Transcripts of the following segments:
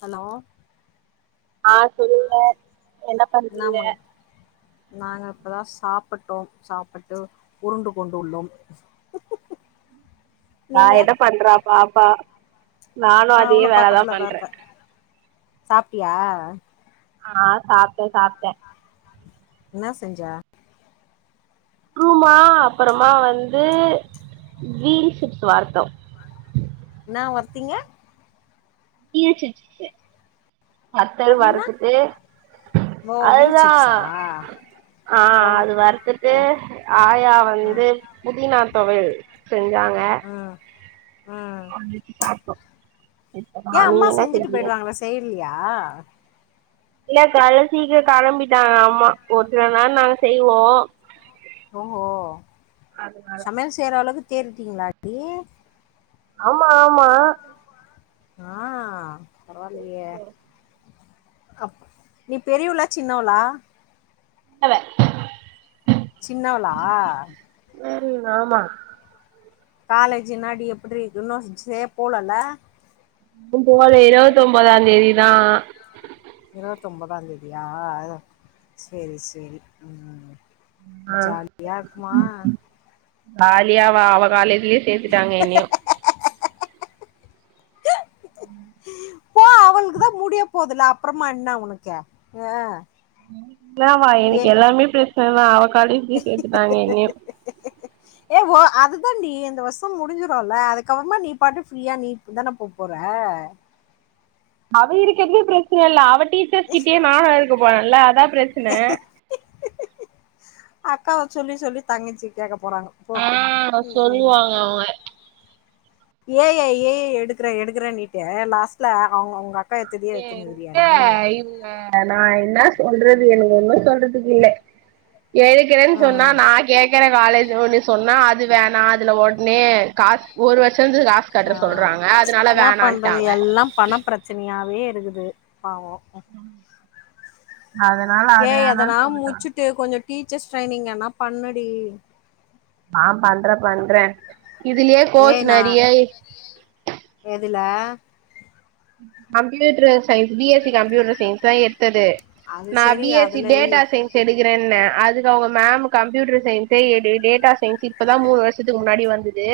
Hello ஆ சொல்லுங்க என்ன பண்றீங்க நாமாங்க நாங்க இப்போ தா சாப்புட்டோ சாப்புட்டு உருண்டுக் கொண்டு உள்ளோம் ஹ் நா எத பண்றா பாப்பா நானு ஆ அதே அவ்ளோ வேலதா பக்கத்துலதா பண்ற இருக்க சாப்ட்டியா ஆ சாப்ட்ட சாப்ட்ட என்ன செஞ்ஜ க்ரூமா அப்றமா வந்து வீல்ஷிப்ஸ் வர்த்தோ என்ன வர்த்தீங்க வீல் சிப்ஸ் வத்தல் அப்டின்னா வருத்துட்டு ஓ வீல் சிப்ஸா ஆ ரவுண்ட் அது வர்த்துட்டு ஓ ஆயா வந்து புதினா தொவயல் செஞ்சாங்க ம் ம் [unintelligible] இப்பதா ஏ நீங்க அம்மா என்ன செஞ்சுட்டு செஞ்சீங்க போய்டுவாங்ள செய்லியா இல்ல கால்ல சீக்ரோ கிளம்பிட்டா அம்மா ஒர் சில நாள் நாங்க செய்வோ ஓ ஒ அதனால சமையல் செய்ற அளவுக்கு தேரிட்டீங்களாடி ஆமா ஆமா ஆ பரவால்லையே அப் நீ பெரியவ்ளா சின்னவ்ளா யவ சின்னவளா உம் ஆமா காலேஜ் என்னாடி எபுட்றி இன்னு சே போலல இன்னு போல இருவத் ஒம்பதா தேதிதா இருவத் தொம்பதாந் தேதியா சேரி சேரி உம் ஜாலியா இர்க்மா ஜாலியாவ அவ காலேஜ்லயே சேத்துட்டாங்க என்னையு போ அவளுக்குதா முடிய போதுல அப்புறமா என்ன உனக்கு ஆ என்னவா ஏ எனக்கு எல்லாமே பிரச்சனதா அவ காலேஜ்லே செத்துடாங்கா என்னையு அதுதா டி இந்த வருஷம் முடிஞ்சிரூல அதுக்கப்பறமா நீ பாட்டுக்கு ஃப்ரீயா நீ தான போ போற அவ இருக்கதே பிரச்சன இல்ல அவ டீச்சர்ஸ் கிட்டயே நானு இருக்க போரள அதா பிரச்சன அக்காவ சொல்லி சொல்லி தங்கிச்சு கேட்க ஆ சொல்லுவாங்க அவங்க ஏ ஐ ஏ ஐ எடுக்கற எடுக்கறன்னட்டு லாஸ்ட்ல அவங்கங்வங்க ஏ எங்க இவங்க நா என்ன சொல்றது எனக்கு ஒன்னு சொல்றதுக்கு இல்ல எடுக்கறேன்னு சொன்னா ம் நா கேக்கற காலேஜ் ஒன்னு சொன்னா அது வேணா அதுல உடனே காசு ஒரு வருஷ ஆ என்னப் பண்றது வேணான்ட்டாங்க எல்லா பணம் பிரச்சனையாவே இரு இருக்குது பாவோ அதனால அது ஏய் வேணான்னு எதனா சொல்லிட்டாங்க முச்சுட்டு கொஞ்சொ டீச்சர்ஸ் ட்ரைனிங் என்னாப் பண்ணுடி நா பண்ற பண்ற இதுலெயே கோர்ஸ் ஏய் நா நெறிய இ எதுல computer science B S C computer சயின்ஸ்தா எடுத் தது அது நா செரி பி எஸ் சி அதுல டேட்டா சயின்ஸ் எடுக் குறேன்ன அதுக்கு அவங்க மேம் கம்யூட்டர் சயின்ஸ்ஸே எடு டேட்டா சயின்ஸ் இப்பதா மூணு வருஷத்துக்கு முன்னாடி வந்து து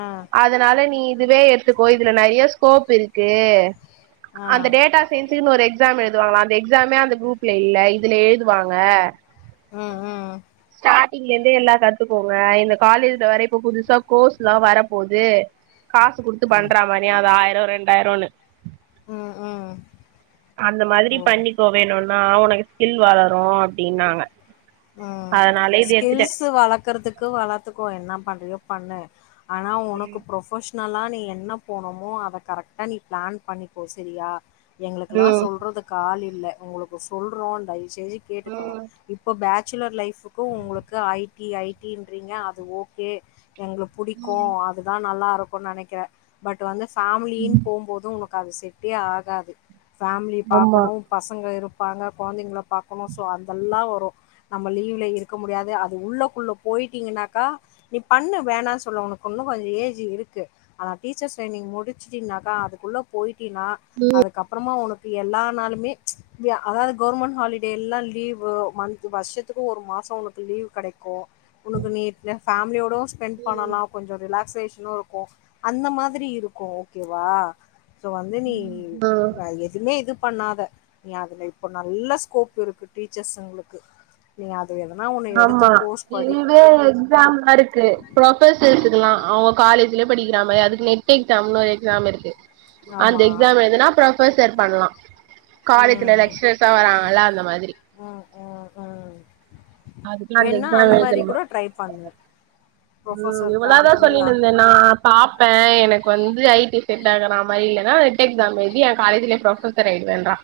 ஆ அதனால நீ இதுவே எடுத்துக்கோ இதுல நெறிய ஸ்கோப் இருக்கு ஆ அந்த டேட்டா சயின்ஸ்னு ஒரு எக்ஸ் க்ஸாம் எழுதுவாங்களா அந்த எக்ஸாமே அந்த குரூப்ல இல்ல இதுல எழுதுவாங்க. ம் ம் ஸ்டாரிங்ல இருந்தே எல்லா கத்துக்கோங்க இந்த காலேஜ்ல வேற இப்ப புதுசா கோர்ஸ்லா வரப்போது காசு குடுத்து பண்ற மானியா அது ஆயிரொ ரெண்டாயிரொன்னு ம் ம் அந்த மாதிரி ஓ பண்ணிக்கோ வேணுனா உனக்கு ஸ்கில் வளரு அப்டின்னாங்க ம் அதனால இது எடுத்துட்டேன் ஸ்கில்ஸ் வளக்கறதுக்கு வளத்துக்கோ என்ன பண்றியோ பண்ணு ஆனா உனக்கு ப்ரொஃபஷ் னலா நீ என்ன போனுமோ அத கரெக்டா நீ பிளான் பண்ணிப்போ சரியா எங்களுக்குல்லா ம் சொல்றதுக்கு ஆள் இல்ல உங்குளுக்கு சொல்றோ தயவு செஞ்சு கேட்டுக்கோங்க ம் இப் பேச்சுலர் லைஃப்க்கு உங்களுக்கு ஐ டி ஐ டி ன்றீங்க அது ஓகே எங்களுக் புடிக்கு ம் அதுதா நல்லாருக்கு நெனைக்கிற பட் வந்து ஃபேமிலின்னு போகும்போதும் உனக் க அது செட்டே ஆகாது ஃபேமிலி ஆமா பாக்கணும் பசங்க இருப் பாங்க கொழந்தைங்கள பாக்கணு சோ அதெல்லா வரு நம்ம லீவ்ல இருக்க முடியாது அது உள்ளக்குள்ள போயிட்டீங்கன்னாக்கா நீ பண்ணு வேணான் சொல்லோணு க்கொன்னு கொஞ்சொ ஏஜ் இருக்கு ஆனா டீச்சர்ஸ் ட்ரைனிங் முடிச்சுட்டினாக்கா அதுக்குள்ள போயிட் ட்டினா அதுக்கப்பறமா ஒனக் எல்லா நாளுமே வெ அதாவது கவுர்மெண்ட் ஹாலிடே எல்லா லீவ் மந் த் வருஷத்துக்கு ஒரு மாசோ ஒனக்கு லீவ் கெடைக்கு உனக்கு நீ் வெ ஃபேமிலியோடொ ஸ்பெண்ட் பண்ணலா கொஞ்சொ ரிலாக்சேஷனு இருக்கு அந்த மாதிரி இருக்கு ஓகேவா சோ வந்து நீ ம் ம் அ எதுவுமே இது பண்ணாத நீ அதுல இப்ப நல்ல ஸ்கோப் இருக்கு டீச்சர்ஸ்ங்களுக்கு நீ அது எதனா ஒன்னு எடுத்து ஆமா கோர்ஸ் படி இதுவே எக்ஸாம்லா ருக்கு ப்ரொஃபஸ் வச்சுக்கல்லா அவங்க காலேஜ் இதுலே படிக்கிறா மார் அதுக்கு நெட் எக்ஸாம்னு ஒரு எக்ஸாம் இருக்கு அந்த ஆமா எக்ஸாம் எழுதுனா ப்ரொஃபசர் பண்ணலா காலேஜ்ல ம் லெக்ஷர்ஸ்லா வராங்கல்ல அந்த மாதிரி ம் ம் ம் அதுக்குலா வேணா அந்த எக்ஸாம் மாரி எழுதணுமா கூட ட்ரை பண்ணு ம் ப்ரொஃபஸருக்கு இவ்வளாதா அதுக்கு முன்னா சொல்லிட்ருந்தே நா பாப்ப எனக்கு வந்து ஐ டி செட் ஆகுறனா மாரி இல்ல னா ரெட் எக்ஸாம் எழ்தி எ காலேஜ்லெ ப்ரொஃபசர் ஆயிடுவேன்றா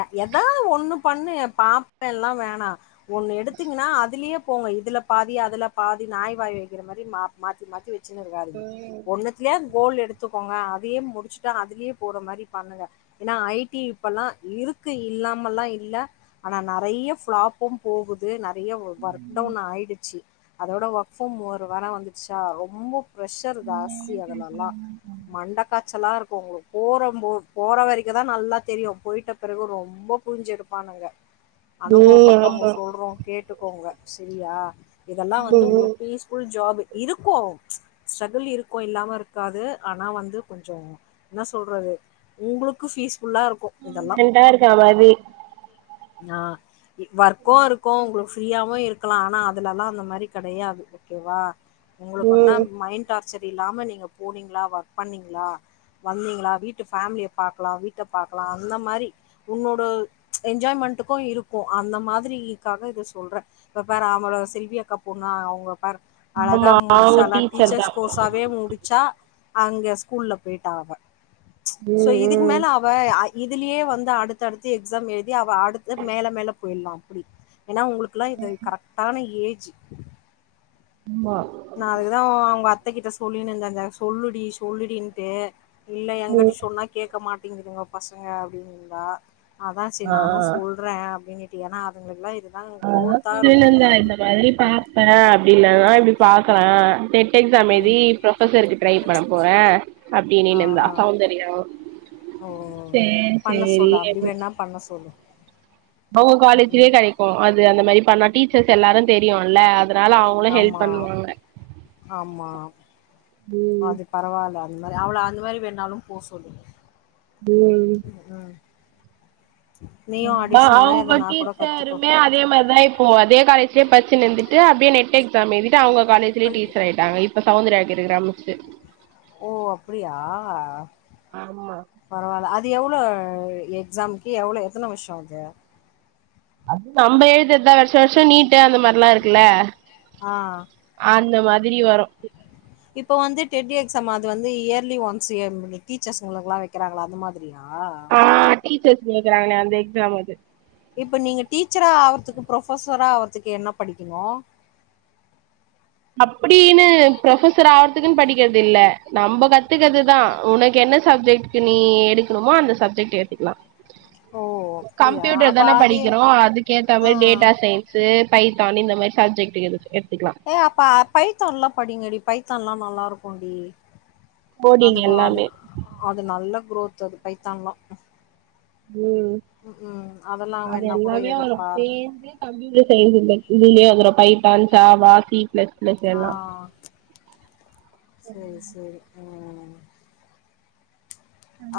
எ எதாவ்து ஒன்னு பண்ணு எ பாப்பெல்லா வேணா ஒன்னு எடுத்திங்கன்னா அதுலயே போங்க இதுல பாதி அதுல பாதி நாய் வாய் வைக்கற மாரி மா மாத்தி மாத்தி வ ச்சின கூடாது ம் ஒன்னுத்துலயா ஃகோல் எடுத்துக்கோங்க அதயே முடிச்சுட்டு அதுலயே போற மாரி பண்ணுங்க ஏன்னா ஐ டி இப்பல்லா இருக்கு இல்லாமல்லா இல்ல ஆனா நெறய ஃபிளாப்பும் போகுது நெற றைய ஒ ஒர்க் டவுன் ஆயிடுச்சு அதோட ஒர்க் ஃப்ரம் ஒர் வேற வந்துச்சா ரொம்போ பிரஷர் ஜாஸ்தி அதுலலா மண்ட காய்ச்சலா ருக் கு உங்களுக் போறம் போ போற வரைக்குதா நல்லா தெரியு போயிட்ட பெறகு ரொம்ப புளிஞ்சு எடுப்பானுங்க. ம் அனுபவப்பட்டவங்க ஆமா சொல்றோ கேட்டுக்கோங்க செரியா இதெல்லா வந்து ம் ம் உங்களுக் பீஸ்ஃபுல் ஜாப் இருக்கு ஸ்ட்ரகுள் இருக்கு இல்லாம இருக்காது ஆனா வந்து கொஞ்சோ என்ன சொல்றது உங்களுக்கு ஃபி ஸ்புள்ளாரு ஃப்ரண்டா இருக்கறமாரி அ வொர்க்கு இருக்கு உங்களுக்கு ஃப்ரீயாவு இருக்கலா ஆனா அதுலலா அந்த மாரி கெடயாது ஓகேவா உங்களுக்கு ஒன்னா ம் மைண்ட் டார்ச் சர் இல்லாம நீங்க போனீங்ளா ஒர்க் பண்ணீங்ளா வந்தீங்களா வீட்டு ஃபேமிலிய பாக்கலா வீட்ட பாக் கலா அந்த மாரி உன்னோட என்ஜாய்மென்ட்க்கு இருக்கு அந்த மாதிரிக்காக இத சொல் ற இப்ப பாரு அவள செல்வி அக்கா பொண்ணு அவுங்க பாரு அழகா ஆமா அவங்க முடிச்சாலா டீச்சர் தா டிச்சர்ஸ் கோர்ஸ் சாவே முடிச்சா அங்க ஸ்கூல்ல போயிட்டா அவ சோ ம் இதுக்கு ம் மேல அவ இதுலயே வந்து அடுத்தடுத்து எக்ஸாம் எழுதி அவ அடுத்து மேல மேல போயிட்லா அப்டி ஏன்னா உங்களுக்கெல்லா இது கரெக்டான ஏஜ் ஆமா நா அதுக்குதா அவுங்க அத்தகிட்ட சொல்லினுந்த அந்த சொல்லுடி சொல்லுடின்டு இல்ல எங்கடி ம் சொன்னா கேக்க மாட்டேங்குதுங்க பசங்க அப்டின்னு இருந்தா அதா ஆ சேரி நானு சொல்றே அப்படின்னுட்டு ஏன்னா அதுங்க எல்லா இரு ஆஹா இல்லல்ல இந்த மாரி பாப்பே அப்படின்னா தா இப்படி பாக்கலா எக்ஸாம் ம் எழுதி ப்ரொபசர்க்கு ட்ரை பண்ண போறே ஆ அப்படின்னுனுந்த ஆ அக்காவு தெரியு ஓ சேரி பண்ண சேரி சொல்லு அப்டி எது வேணா பண்ண சொல்லு அவுங்க ம் காலேஜ்லயே ம் கெடைக்கு அது அந்த மாரி பண்ணா டீச்சர்ஸ் எல்லாரு தெரியும்ல அதனால அவங்களு ஹெல்ப் ஆமா பண்ணுவாங்க ஆமா ம் அது பரவால்ல அந்த மாரி அவள அந்த மாரி வேணாலு போ சொல்லு ம் ம் நீயு கா அடிஷ்னலா அவுங்க எதனா கூட கத்துக்கோ டீச்சருமே அதே மாதிரிதா இப்போ அதே காலேஜ்லயே ப ச்சுன்னுருந்துட்டு அப்படியே நெட் எக்ஸாம் எழுதிட்டு அவங்க காலேஜ்லய டீச்சர் ஆயிட்டாங்க இப்ப சவுந்தரியா இருக்கரா மிஸ்சு ஓ அப்டியா ஆமா பரவால்ல அ து எவ்ளோ எக்ஸாம்க்கு எவ்ளோ எத்தன வருஷோ அது அது நம்ப எழுதுறதா வருஷ வருஷ நீ் ட்டு அந்த மாரிலா இருக்குல ஆ அந்த மாதிரி வரு இப்ப வந்து டெட் எக்ஸாம் அது வந்து இயர்லி ஒன்ஸ் டீச்சர்ஸ்ங்களுக்கெளா வக்கிராங்கள அந்த மாதிரி அ டீச்சர்ஸ் வெக்கறாங்க அந்த எக்ஸாம் அது இப்ப நீங்க டீச்சரா ஆகுறதுக்கு ஃப்ரொபசரா ஆகுறதுக்கு என்ன படிக்கணு அப்படின்னு ஃப்ரொபசர் ஆறதுக்குன் படிக்கிறது இல்ல நம்ம கத்துக்கறதுதா உன என்ன சப்ஜெக்டு நீ எடுக்கணுமோ அந்த சப்ஜெக்ட் எடுத்துக்கலா ஓ அப்டியா கம்ப்யூட்டர் அப்ப தான அது படிக்கிறோ அதுக்கு ஏத்த ஆ மாரி டேட்டா சயின்ஸு பை த்தான் இந்த மாரி சப்ஜெட்டு இருக்கு ஏ அப்ப பைத்தான்ல்லா படிங்கடி பைத்தான்ல்லா நல்லா இருக்கு டி கோடிங் அதுக்கு அது எல்லாமே அது நல்ல குரோத் அது பைத்தான்லா ம் ம் அதெல்லா அது வேணா கூட எல்லாமே எடுத்து வரு பாருங்க சேர்ந்து கம்ப்யூட்டர் சேர்ந்து வரு இதுலயே வந்துரு பைத்தான் சாவா சி பிளஸ் பிளஸ் ஆ எல்லா சேரி சேரி ம்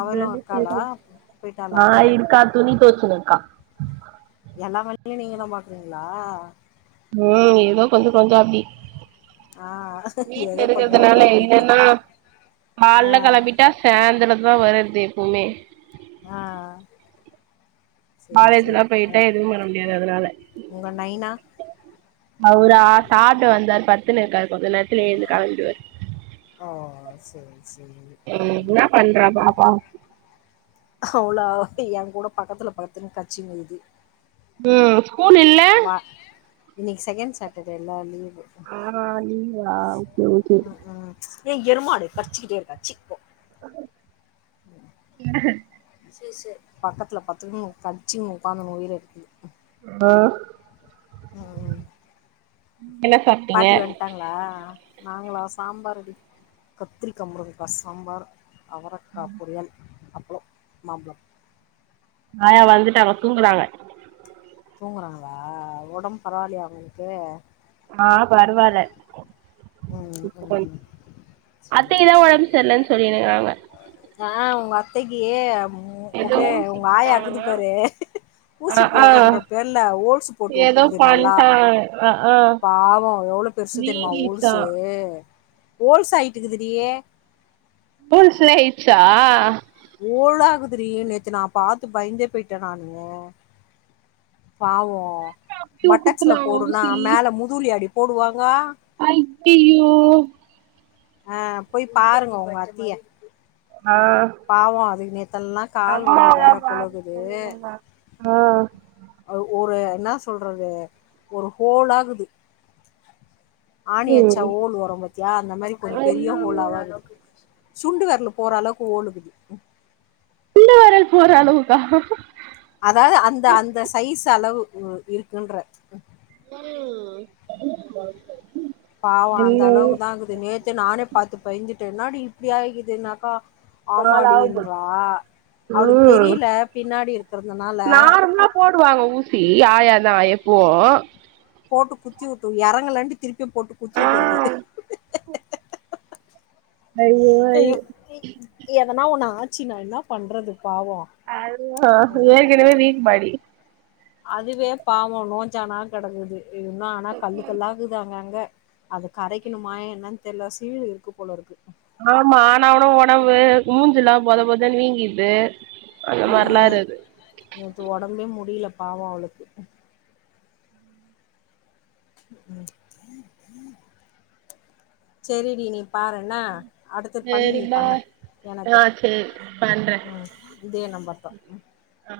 அவளு இருக்காளா போயிட்டாளா அவ அ இருக்கா துணி தொவச்சுனுருக்கா எல்லா மணிலயு நீங்க தா பாக்குறீங்ளா ம் ஏதோ கொஞ்சோ கொஞ்சோ அப்டி அ வீட்ல ஏதோ கொஞ்சோ கொஞ்சோ இருக்கறதுனால அப்டி இல்லன்னா ஆ கால்ல கெளம்பிட்டா சாந்திர தா வரது எப்போமே அ சேரி சேரி காலேஜ்ல்லா போயிட்டு எதுவு பண்ண முடியாது அதனால உங்க நைனா அவுரா சாப்ட வந்தாரு பத்துன்னு இர்க்காரு கொஞ்ச நேர்த்துல எழ்ந்து களம்பிவார் ஓ செரி செரி என்ன ம் பண்றா பாப்பா அவுளா ஏன் கூட பக்கத்துல பக்கத்துல பட்த்தின்கா சின்ன இது ம் ஸ்கூல் இல்ல இன்னிக் செகெண் சாட்டர்டேல லீவ் ஆ நீங்ளா போய்ர்ச்சு ஏ எருமாடு கச்சுக்கிட்டே இருக்கச்சிப்போ எனக பக்கத்துல பட்த்துன் கடுச்சின் உக்காந்துன் உயிர் எடுக்குது ஆ ம் என்ன சாப்ட்டீங்க பாட்டி வன்ட்டாங்ளா நாங்குளா சாம்பாருடி கத்ரீக்கா முருங்குகா சாம்பார் அவரக்கா பொரியல் அப்ளோ மாம்ப்ழம் ங்காயா வந்துட்டாங்க தூங்குறாங்க தூங்குறாங்குளா ஒடம் பரவாலியா அவுங்குளுக்கு ஆ பருவால்ல ம், ம். சரி அத்தைக்தா ஒடம் சரி சர்லன் சொல்லின் இர்குறாங்க ஆ உங் அத்தைக்கு ஏதோ உடு ஊசி உங்க ஆயா போட்டாங்க இகுதுப்பாரு அ ஊசி ஆ போறன்ற பேர்ல ஓல்சு போட்டு ஏதோ உட்டுர்து நல்லா பண்ட்டா அ ஆ பாவோ யோ எவுளோ பெர்சு தெரிமா வீங்கிச்சா ஓர்சு ஓல்சாய்ட்டுக்கிதுடி பூல்ஸாய்ர்ச்சா திரி நேத்து நான் பாத்து பைந்தே பேய்ட்டே நானு பாவோ அப்டியே பட்டக்ஸ்ல குத்துனாங்க போடுனா மேல முதுல்யாடி போடுவா ஐயையோ ஆ போய் பாருங்க உங் அத்திய ஆ பாவோ அதுக்கு நேத்தெல்லா கால்வலி அம்மாதா வேற பாத்து போழுகுது சொல்லினுந்தாங்க ஆ ஒரு என்னா சொல்றது ஒரு ஹோல் ஆகுது ஆணியட்ச்சா ம் ஓல் வரு பாத்தியா அந்த மாரி கொஞ் பெரிய ஐய்யய்யோ ஹோலாவா இருக்கு சுண்டு வெர்லு போற அளவ்க் ஒல் இகுது சுண்டு வெரல் போற அளவுகா அதாது அந்த அந்த சைஸ் அளவு வு இருக்குன்ற ம் பாவோ அந்த என்னது அளவுக்குதா இகுது நேத்தே நானே பாத்து பய்ந்துட்டே என்னாடி இப்டி ஆய்கிதுனாக்கா நாளாக போச்சு ஆமாடீன்றா அவுளுக் ம் தெரில பின்னாடி இருக்கறதுனால யாயாதா எப்போ போட்டு குத்திவுட்டு எறங்கலண்ட்டு திருப்பியு போட்டு குத்தி உட்டுகுது ஐயோ எ எதனா ஒண்ணு ஆச்சினா என்ன பண்றது பாவம் அதுதா ஏகனேவே வீக் பாடி அதுவே பாவோ நோஞ்ஜானா கடக்குது இன்னு ஆனா கல்லு கல்லா இகுது அங்க அங்க அது கரைக்கிணுமா என்னன் தெர்ல சீழ் இருக்கு போல இருக்கு ஆமா ஆனாவூனு ஒடம்பு மூஞ்சிலா பொத பொதன் வீங்கிற்து ம் நேத்து ஒடம்பே முடில பாவோ அவுளுக்கு செரிடி நீ பாருண்ண அடுத்து பண்ணு சேரி நீ பண்ணு பாய் எனக்கு ஆ சேரி பண்றே ம் இதே நம்பர்தா ம் ஆ